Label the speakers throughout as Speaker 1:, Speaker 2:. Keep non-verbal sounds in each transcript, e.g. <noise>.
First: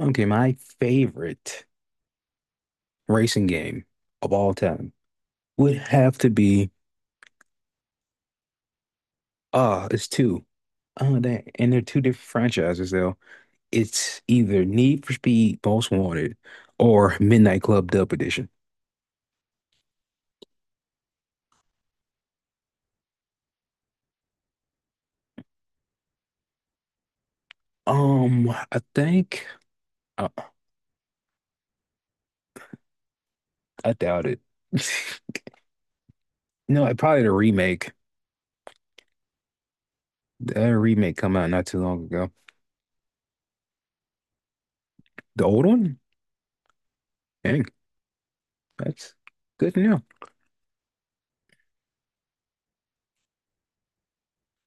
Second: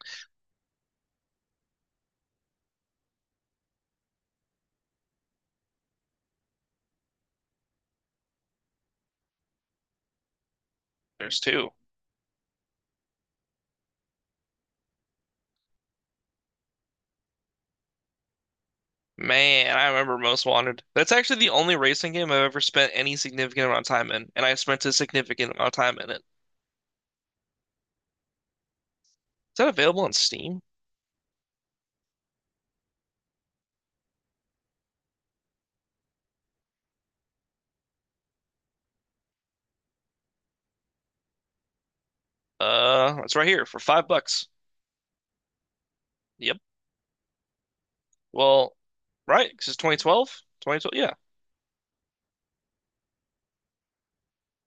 Speaker 1: Okay, my favorite racing game of all time would have to be it's two. Oh,
Speaker 2: There's
Speaker 1: that
Speaker 2: two.
Speaker 1: and they're two different franchises though. It's either Need for Speed Most Wanted or Midnight Club Dub Edition.
Speaker 2: Man, I remember Most Wanted. That's actually the only racing game I've ever spent any significant amount of time in, and I spent a significant amount of time in it. Is
Speaker 1: Um, I think
Speaker 2: that available on
Speaker 1: uh,
Speaker 2: Steam?
Speaker 1: I doubt it. <laughs> No, probably the remake. The remake come out not too long ago.
Speaker 2: It's right here for $5.
Speaker 1: The old one?
Speaker 2: Yep.
Speaker 1: Dang,
Speaker 2: Well,
Speaker 1: that's
Speaker 2: right, 'cause
Speaker 1: good
Speaker 2: it's
Speaker 1: to know.
Speaker 2: 2012? 2012, yeah.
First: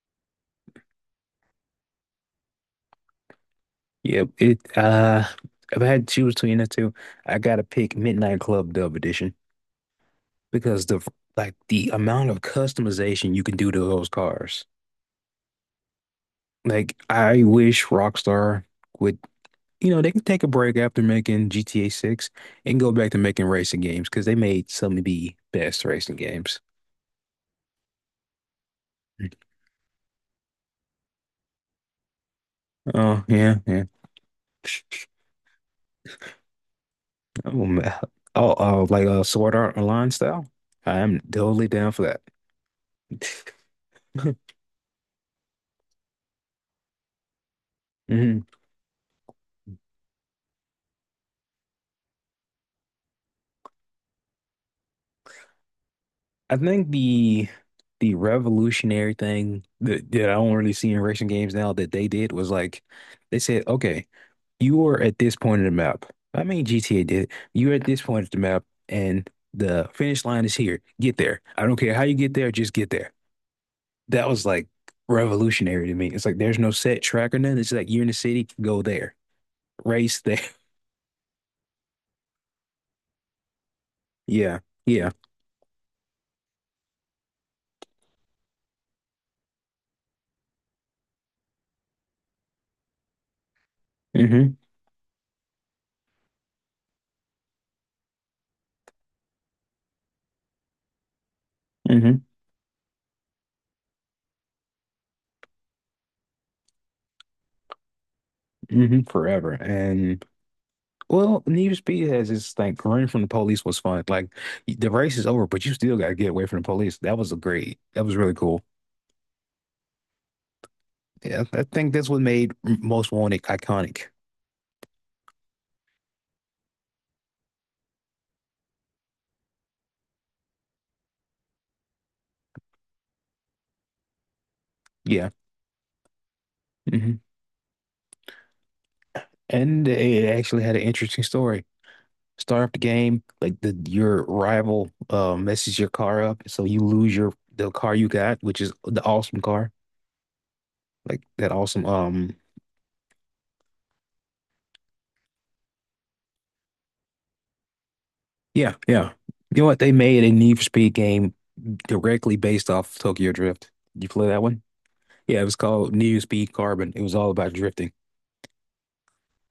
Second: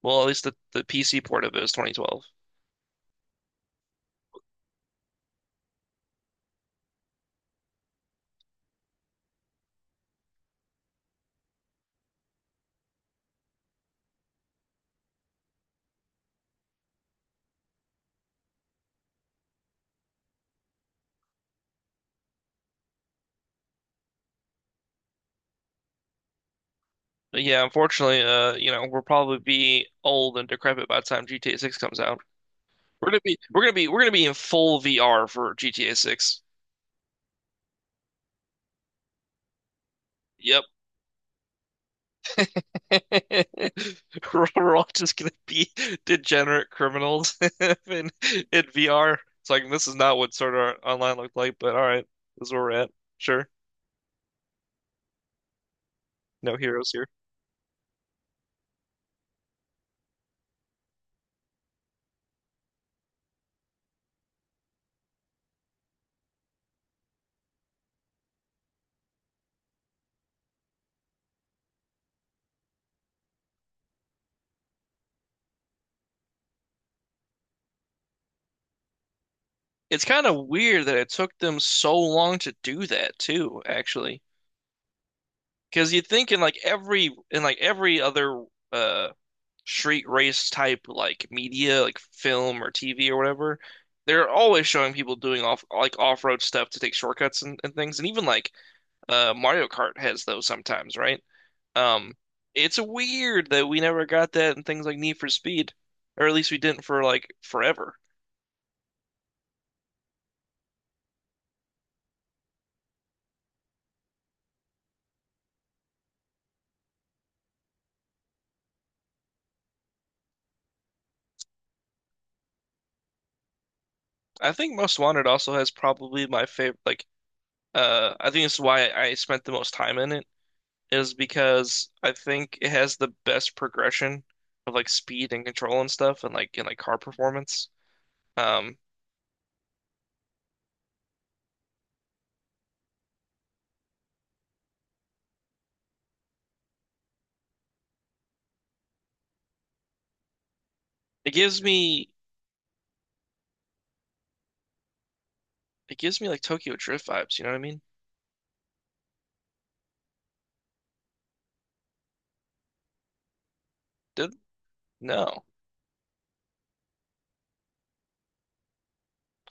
Speaker 2: Well, at least the PC port of it is 2012.
Speaker 1: Yeah, it if I had to choose between the two, I gotta pick Midnight Club Dub Edition because the amount of customization you can do to those cars. Like I wish Rockstar would, they can take a break after making GTA 6 and go back to making racing games because they made some of the best racing games.
Speaker 2: But yeah, unfortunately, you know, we'll probably be old and decrepit by the time GTA 6 comes out.
Speaker 1: Oh yeah, yeah.
Speaker 2: We're gonna be in full VR for GTA 6.
Speaker 1: Oh, man. Oh, like a Sword Art Online style.
Speaker 2: Yep.
Speaker 1: I'm totally down for that.
Speaker 2: <laughs> We're all just gonna be degenerate criminals <laughs>
Speaker 1: <laughs>
Speaker 2: in
Speaker 1: Mhm.
Speaker 2: in VR. It's like this is not what sort of Online looked like, but all right, this is where we're at. Sure, no
Speaker 1: I
Speaker 2: heroes
Speaker 1: think
Speaker 2: here.
Speaker 1: the revolutionary thing that I don't really see in racing games now that they did was like they said, okay, you are at this point in the map. I mean GTA did. You're at this point of the map and the finish line is here. Get there. I don't care how you get there, just get there. That was like revolutionary to me. It's like there's no set track or nothing. It's like you're in the city, go there.
Speaker 2: It's
Speaker 1: Race
Speaker 2: kind
Speaker 1: there.
Speaker 2: of
Speaker 1: <laughs>
Speaker 2: weird that it took them so long to do that too, actually,
Speaker 1: Yeah. Yeah.
Speaker 2: because you'd think in like every other uh street race type like media, like film or TV or whatever, they're
Speaker 1: hmm
Speaker 2: always showing people doing off like off-road stuff to take shortcuts and things, and even like Mario Kart has those sometimes, right? Um,
Speaker 1: hmm
Speaker 2: it's weird that we never got that in things like Need for Speed, or at least we didn't for like forever.
Speaker 1: Forever. And Well, Need for Speed has this like running from the police was fun. Like the race is over, but you still got to get away from the police. That was a great. That was really cool. Yeah, I think that's what made Most Wanted iconic.
Speaker 2: I think Most Wanted also has probably my favorite. Like, I think this is why I spent the most time in it is because I think it has the best progression of like
Speaker 1: Yeah,
Speaker 2: speed and control and stuff, and like car
Speaker 1: hmm
Speaker 2: performance. Um,
Speaker 1: And it actually had an interesting story. Start up the game, like the your rival messes your car up, so you lose your the car you got, which is the awesome car, like
Speaker 2: it
Speaker 1: that
Speaker 2: gives
Speaker 1: awesome.
Speaker 2: me it gives me like Tokyo Drift vibes. You know what I mean?
Speaker 1: Yeah, yeah. You know what? They made a Need for Speed game directly based off Tokyo Drift. You play
Speaker 2: Did
Speaker 1: that one? Yeah,
Speaker 2: no,
Speaker 1: it was called Near Speed Carbon. It was all about drifting.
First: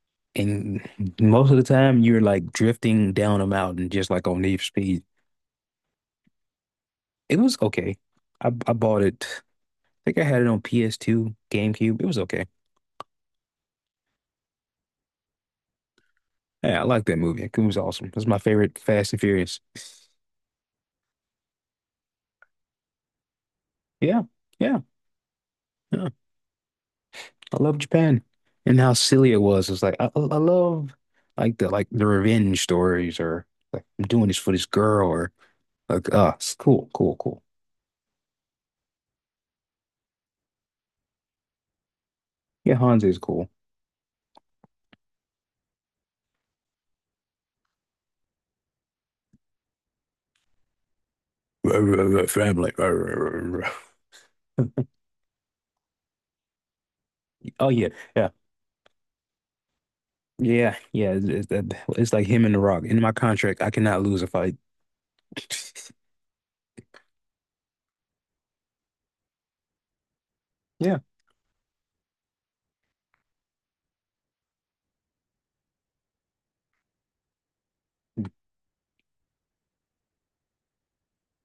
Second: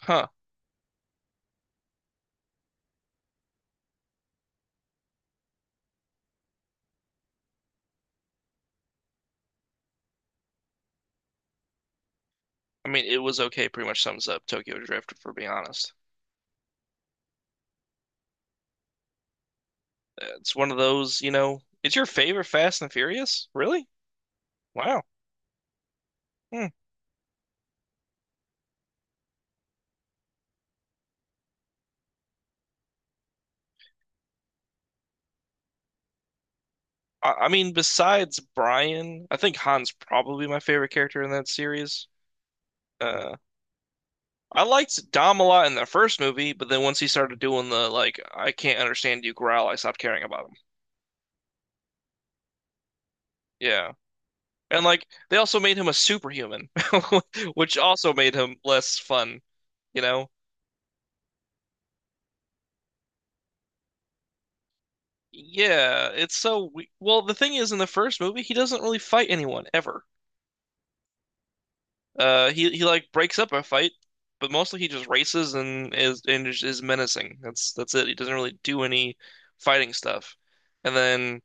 Speaker 2: huh?
Speaker 1: And most of the time you're like drifting down a mountain just like on Need for Speed. It was okay. I bought it. I think I had it on PS2, GameCube. It was okay.
Speaker 2: I mean, it was okay. Pretty much sums up Tokyo Drift, for being honest.
Speaker 1: Yeah, I like that movie. It was awesome. It's my favorite Fast and Furious.
Speaker 2: It's one of those, you know. It's your favorite Fast and Furious? Really?
Speaker 1: Yeah, yeah,
Speaker 2: Wow.
Speaker 1: yeah.
Speaker 2: Hmm.
Speaker 1: I love Japan and how silly it was. It's like I love like the revenge stories or like I'm doing this for this girl or like it's cool, cool,
Speaker 2: I,
Speaker 1: cool.
Speaker 2: I mean, besides Brian, I think Han's probably my favorite character in that series.
Speaker 1: Yeah, Hanzo is
Speaker 2: Uh,
Speaker 1: cool.
Speaker 2: I liked Dom a lot in the first movie, but then once he started doing the like, I can't understand you growl, I stopped caring about him.
Speaker 1: Family.
Speaker 2: Yeah. And like they also made him a superhuman, <laughs>
Speaker 1: Oh
Speaker 2: which
Speaker 1: yeah,
Speaker 2: also
Speaker 1: yeah,
Speaker 2: made him less fun, you know?
Speaker 1: yeah, yeah. It's it's like him and The Rock. In my contract, I cannot lose a fight. <laughs>
Speaker 2: Yeah, it's so we well, the thing is in the first movie, he doesn't really fight anyone ever.
Speaker 1: Yeah.
Speaker 2: He like breaks up a fight, but mostly he just races and is menacing. That's it. He doesn't really do any fighting stuff. And then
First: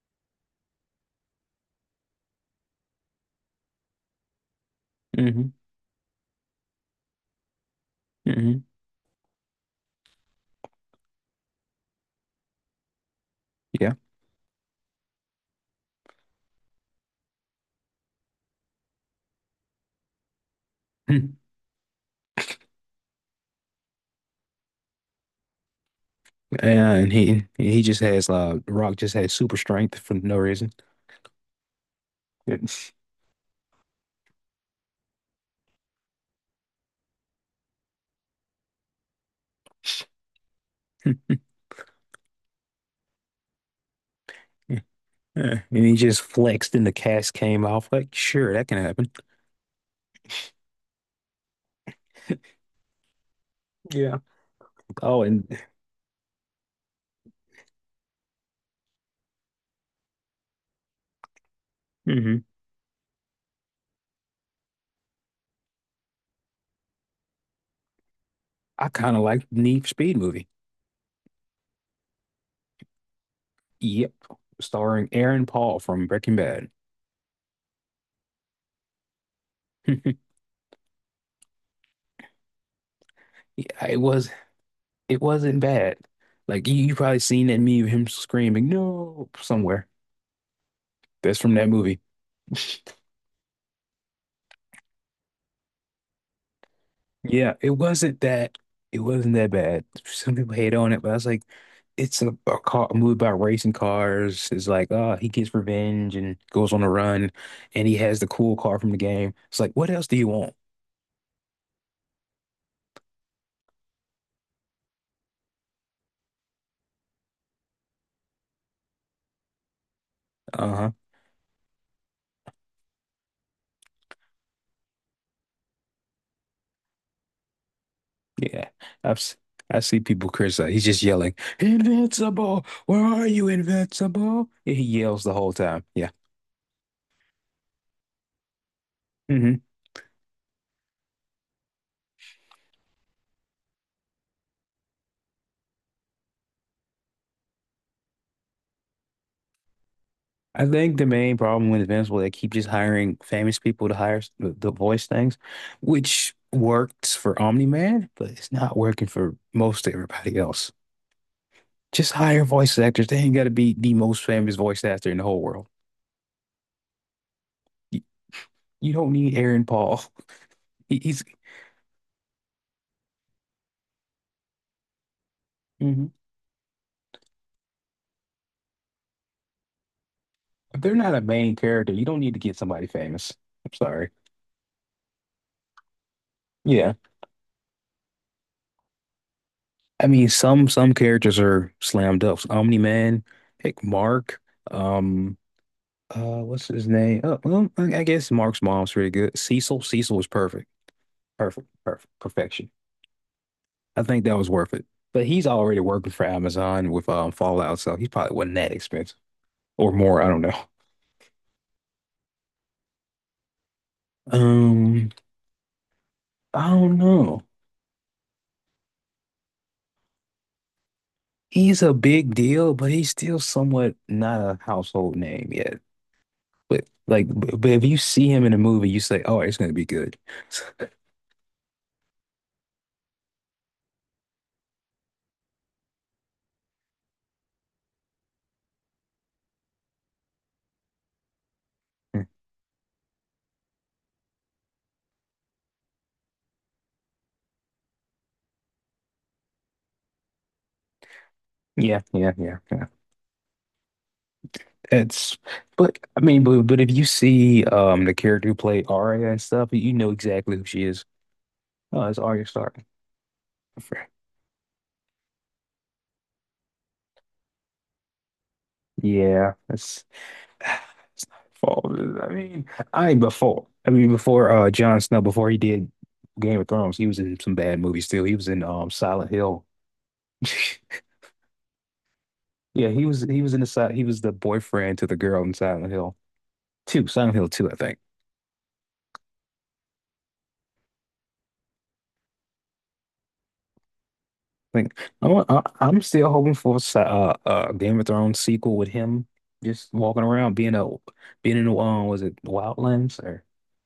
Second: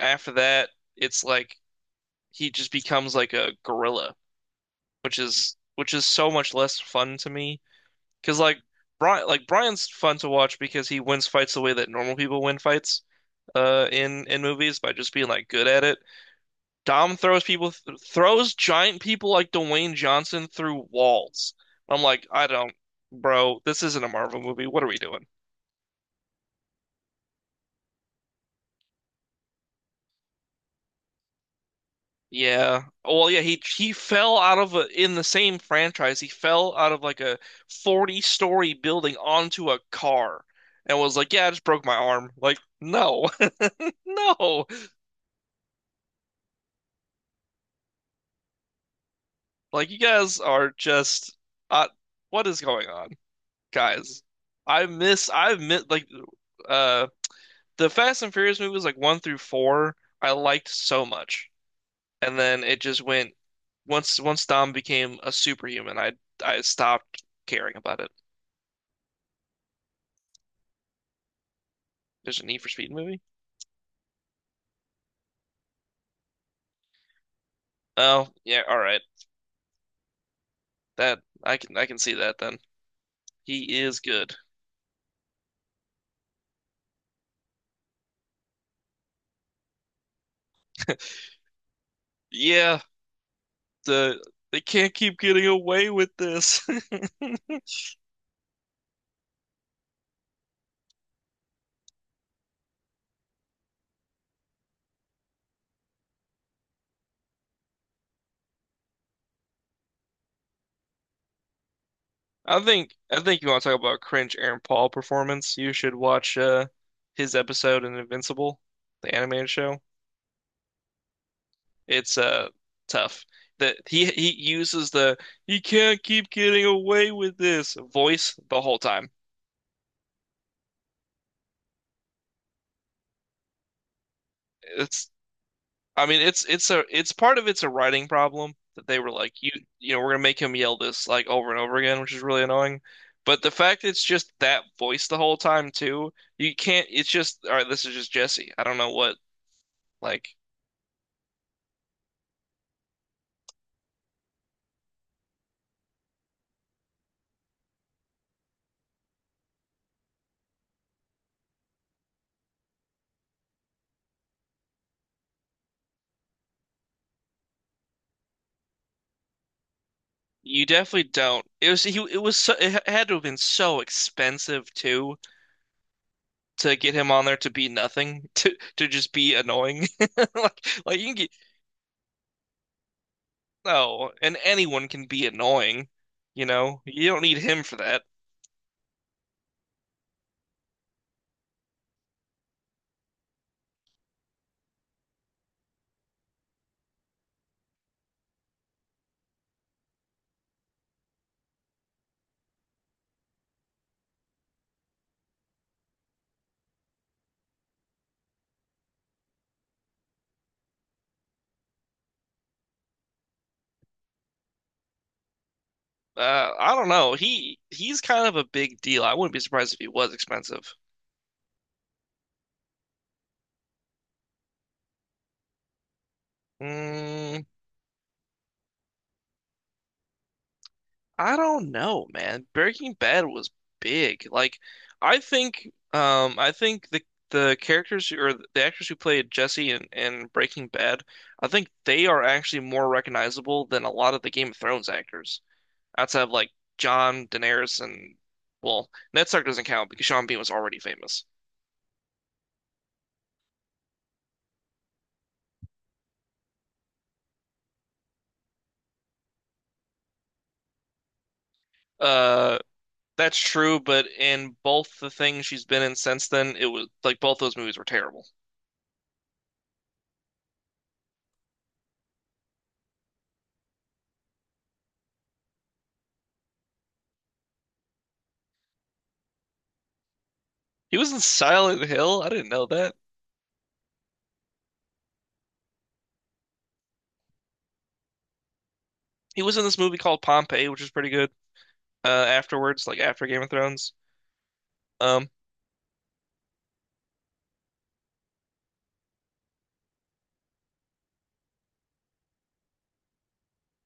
Speaker 2: after that, it's like he just becomes like a gorilla,
Speaker 1: hmm
Speaker 2: which is so much less fun to me. Because like
Speaker 1: hmm
Speaker 2: Brian's fun to watch because he wins fights the way that normal people win fights
Speaker 1: Yeah.
Speaker 2: in movies by just being like good at it. Dom throws people th throws giant people like Dwayne Johnson through
Speaker 1: Hmm.
Speaker 2: walls. I'm like, I don't, bro, this isn't a Marvel movie. What are we doing?
Speaker 1: And he just has The Rock just has super strength for no reason. Yeah.
Speaker 2: Yeah. He fell out of a, in the same franchise. He fell out of like a 40-story building onto a car and was like,
Speaker 1: <laughs>
Speaker 2: "Yeah, I just broke my arm." Like, no. <laughs> No.
Speaker 1: Yeah. And he just flexed and the cast came off. Like, sure, that can happen.
Speaker 2: Like you guys are just uh, what is going on?
Speaker 1: Yeah.
Speaker 2: Guys,
Speaker 1: Oh, and
Speaker 2: I miss like uh the Fast and Furious movies, like one through four, I liked so much, and
Speaker 1: hmm
Speaker 2: then it just went once Dom became a superhuman, I stopped caring about it.
Speaker 1: I kind of like Need for Speed movie.
Speaker 2: There's a Need for Speed movie.
Speaker 1: Yep. Starring Aaron Paul from Breaking Bad.
Speaker 2: Oh yeah, all right.
Speaker 1: <laughs>
Speaker 2: That I can see that then. He
Speaker 1: Yeah, it
Speaker 2: is
Speaker 1: was
Speaker 2: good.
Speaker 1: It wasn't bad. Like you probably seen that meme of him screaming no somewhere.
Speaker 2: <laughs>
Speaker 1: That's from that movie.
Speaker 2: Yeah, the they can't keep getting away with this. <laughs>
Speaker 1: Yeah, it wasn't that. It wasn't that bad. Some people hate on it, but I was like, it's a movie about racing cars. It's like, oh, he gets revenge and goes on a run, and he has the cool car from the game. It's like, what else do you want?
Speaker 2: I think you want to talk about cringe Aaron Paul performance. You should watch his episode in Invincible, the animated show.
Speaker 1: Uh-huh.
Speaker 2: It's tough. That He uses the "he can't keep getting away with this" voice the
Speaker 1: Yeah,
Speaker 2: whole time.
Speaker 1: I've s- I see people criticize. He's just yelling, "Invincible! Where are you, Invincible?" And he
Speaker 2: It's
Speaker 1: yells the whole time.
Speaker 2: I
Speaker 1: Yeah.
Speaker 2: mean it's part of it's a writing problem that they were like
Speaker 1: Mm-hmm.
Speaker 2: you know we're gonna make him yell this like over and over again, which is really annoying. But the fact it's just that voice the whole time too, you can't. It's just all right. This is just Jesse. I don't know what like
Speaker 1: I think the main problem with Invincible, they keep just hiring famous people to hire the voice things, which works for Omni-Man, but it's not working for most everybody else. Just hire voice actors. They ain't got to be the most famous voice actor in the whole world. You, you don't need Aaron Paul. <laughs>
Speaker 2: you
Speaker 1: He,
Speaker 2: definitely
Speaker 1: he's
Speaker 2: don't. It was he. It was so. It had to have been so expensive too
Speaker 1: mhm.
Speaker 2: to get him on there to be nothing, <laughs> to just be annoying. <laughs> Like
Speaker 1: If they're
Speaker 2: like you can
Speaker 1: not a
Speaker 2: get
Speaker 1: main character. You don't need to get somebody famous. I'm
Speaker 2: no,
Speaker 1: sorry.
Speaker 2: and anyone can be annoying, you know.
Speaker 1: Yeah,
Speaker 2: You don't need him for that.
Speaker 1: I mean some characters are slam dunks. Omni-Man, heck, Mark. Um, what's his name? Oh, well, I guess Mark's mom's pretty good. Cecil, Cecil was perfect, perfect, perfect, perfection. I think that was worth it. But he's already working for Amazon with Fallout, so he probably wasn't that expensive or more. I don't know. <laughs> Um, I
Speaker 2: I don't
Speaker 1: don't
Speaker 2: know.
Speaker 1: know.
Speaker 2: He's kind of a big deal. I wouldn't be surprised if he was expensive.
Speaker 1: He's a big deal, but he's still somewhat not a household name yet. But like,
Speaker 2: Mm,
Speaker 1: but if you see him in a movie, you say, "Oh, it's gonna be good."
Speaker 2: I don't know, man. Breaking Bad was big. Like I think the characters who- or the actors who played Jesse in Breaking Bad, I think they are
Speaker 1: <laughs>
Speaker 2: actually more recognizable than a lot of the Game of Thrones actors. Outside of like John Daenerys and well, Ned Stark doesn't count because Sean Bean was already famous.
Speaker 1: Yeah, yeah, yeah. yeah. It's, but I mean, but if you see the character who played Arya and stuff, you know exactly who she is. Oh, it's Arya
Speaker 2: Uh,
Speaker 1: Stark.
Speaker 2: that's true, but in both the things she's been in since then, it was like both those movies were terrible.
Speaker 1: Yeah, that's <sighs> it's not her fault. I mean, I mean before Jon Snow before he did Game of Thrones, he was in some bad movies too. He was in Silent Hill.
Speaker 2: He
Speaker 1: <laughs>
Speaker 2: was in Silent Hill. I didn't know
Speaker 1: Yeah,
Speaker 2: that.
Speaker 1: he was in the side. He was the boyfriend to the girl in Silent Hill 2, Silent Hill 2, I think.
Speaker 2: He was in this movie called Pompeii, which is pretty good. Afterwards, like after Game of Thrones,
Speaker 1: Like
Speaker 2: um,
Speaker 1: I'm still hoping for a Game of Thrones sequel with him just walking around being in the was it Wildlands or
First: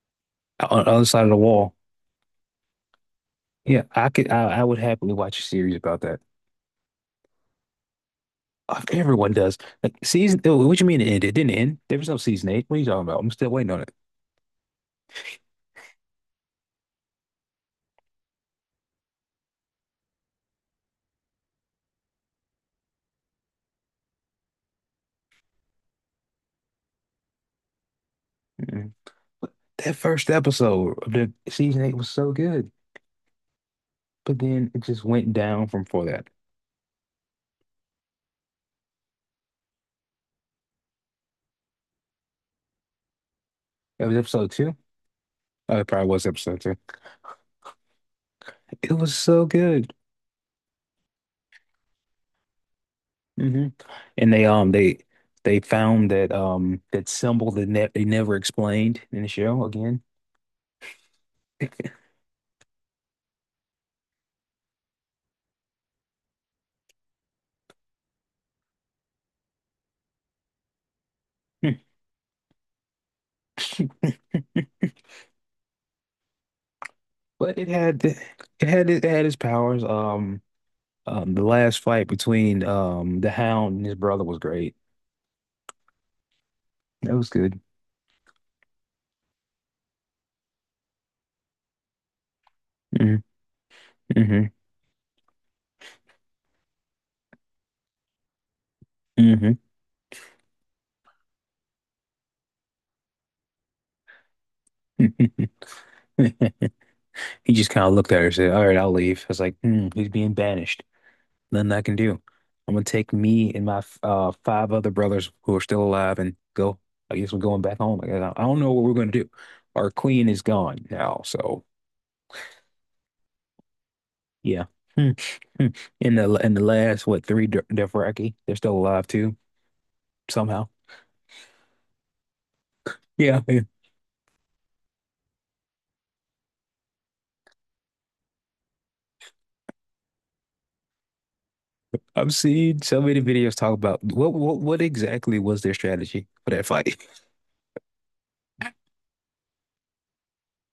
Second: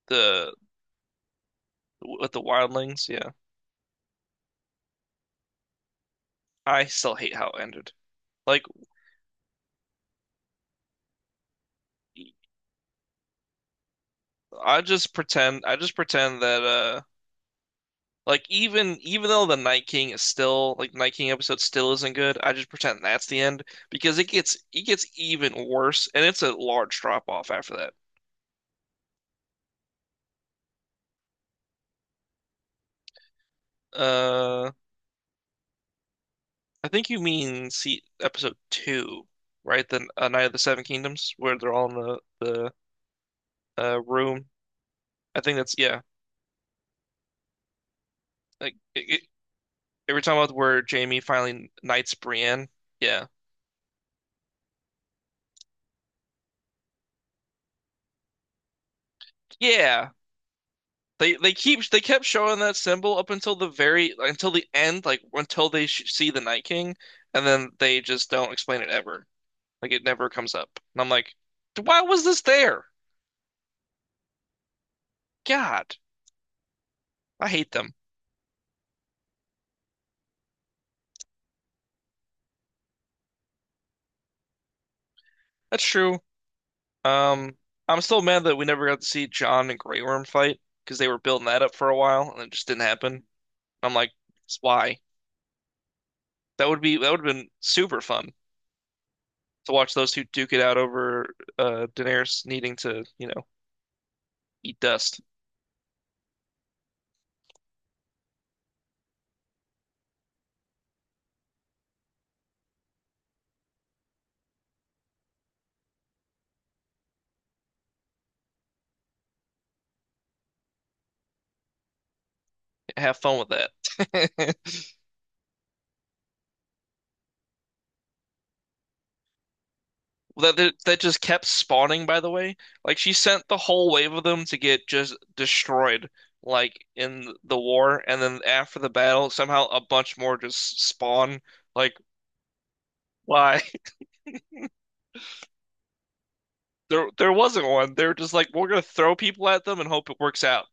Speaker 2: the
Speaker 1: on the other side of the wall.
Speaker 2: with the wildlings, yeah.
Speaker 1: Yeah, I would happily watch a series about that.
Speaker 2: I still hate how it ended. Like,
Speaker 1: Everyone does. Like season, oh, what you mean it ended? It didn't end. There was no season eight. What are you talking about? I'm still waiting on it.
Speaker 2: I just pretend that Like even though the Night King is still like Night King episode still isn't good, I just pretend that's the end because it gets even worse and it's a large drop off after that.
Speaker 1: Mm-hmm. But That first episode of the season eight was so good, but
Speaker 2: Uh,
Speaker 1: then it just went down from for that.
Speaker 2: I think you mean see episode two, right? The Night of the Seven Kingdoms where they're all in the
Speaker 1: That was
Speaker 2: room.
Speaker 1: episode two.
Speaker 2: I think that's
Speaker 1: Oh, it
Speaker 2: yeah.
Speaker 1: probably was episode two.
Speaker 2: Like
Speaker 1: It
Speaker 2: it,
Speaker 1: was
Speaker 2: it,
Speaker 1: so good.
Speaker 2: every time about where Jamie finally knights Brienne. Yeah,
Speaker 1: Hmm And they found that that symbol that ne they never explained in the show again.
Speaker 2: yeah. They keep
Speaker 1: <laughs>
Speaker 2: they kept showing that symbol up until the very until the end, like until they sh see the Night King, and then they just don't explain it ever. Like it never comes up. And I'm like,
Speaker 1: Hmm.
Speaker 2: why was this there? God, I
Speaker 1: But it
Speaker 2: hate them.
Speaker 1: had it had it had its powers. The last fight between the Hound and his brother was great.
Speaker 2: That's true.
Speaker 1: That was
Speaker 2: Um,
Speaker 1: good.
Speaker 2: I'm still mad that we never got to see Jon and Grey Worm fight because they were building that up for a while and it just didn't happen. I'm like,
Speaker 1: Mm-hmm.
Speaker 2: why? That would have been super fun to watch those two duke it out over Daenerys needing to, you know, eat dust.
Speaker 1: Mm-hmm. <laughs> He just kind of looked at her and said, All right, I'll leave. I was like, hmm, he's being banished. Nothing I can do. I'm gonna take me and my five other brothers who are still alive and go. I guess we're going back home. Like, I don't know what we're gonna do. Our queen is gone now, so
Speaker 2: Have fun with that.
Speaker 1: yeah.
Speaker 2: <laughs>
Speaker 1: Hmm. Hmm. In the last what three Dothraki, Dothraki, they're still alive too somehow.
Speaker 2: that that- just kept spawning, by the way. Like she
Speaker 1: Yeah,
Speaker 2: sent the
Speaker 1: man.
Speaker 2: whole wave of them to get just destroyed, like in the war, and then after the battle, somehow a bunch more just spawn. Like
Speaker 1: I've seen so many videos
Speaker 2: why?
Speaker 1: talk
Speaker 2: <laughs>
Speaker 1: about what exactly was their strategy for that fight. <laughs>
Speaker 2: There wasn't one. They were just like, we're gonna throw people at them and hope it works out.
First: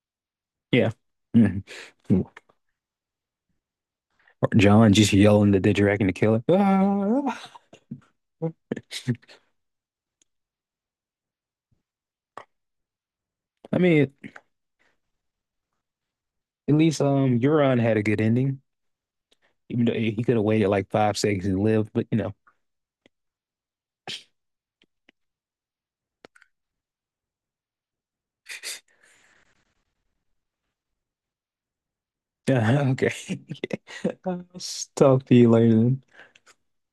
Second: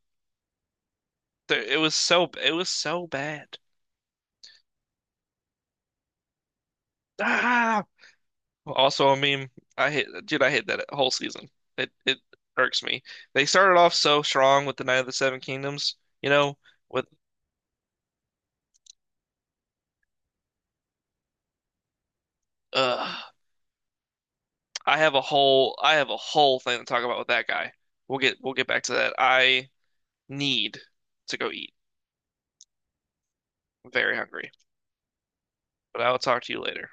Speaker 1: Yeah. Mhm.
Speaker 2: It was so bad.
Speaker 1: Or John just yelling the Didgeridoo the killer. Ah!
Speaker 2: Ah. Well, also, I mean, dude, I hate that whole season. It irks me. They
Speaker 1: <laughs>
Speaker 2: started
Speaker 1: I
Speaker 2: off
Speaker 1: mean,
Speaker 2: so strong with the Night of the Seven Kingdoms, you know,
Speaker 1: at least
Speaker 2: with
Speaker 1: Euron had a good ending, even though he could have waited like 5 seconds and lived. But you know,
Speaker 2: uh I have a whole thing to talk about with that guy. We'll get back to that. I need to go eat.
Speaker 1: <laughs> okay.
Speaker 2: I'm very
Speaker 1: <laughs> I'll
Speaker 2: hungry,
Speaker 1: talk to you later.
Speaker 2: but
Speaker 1: Then.
Speaker 2: I will talk to you later.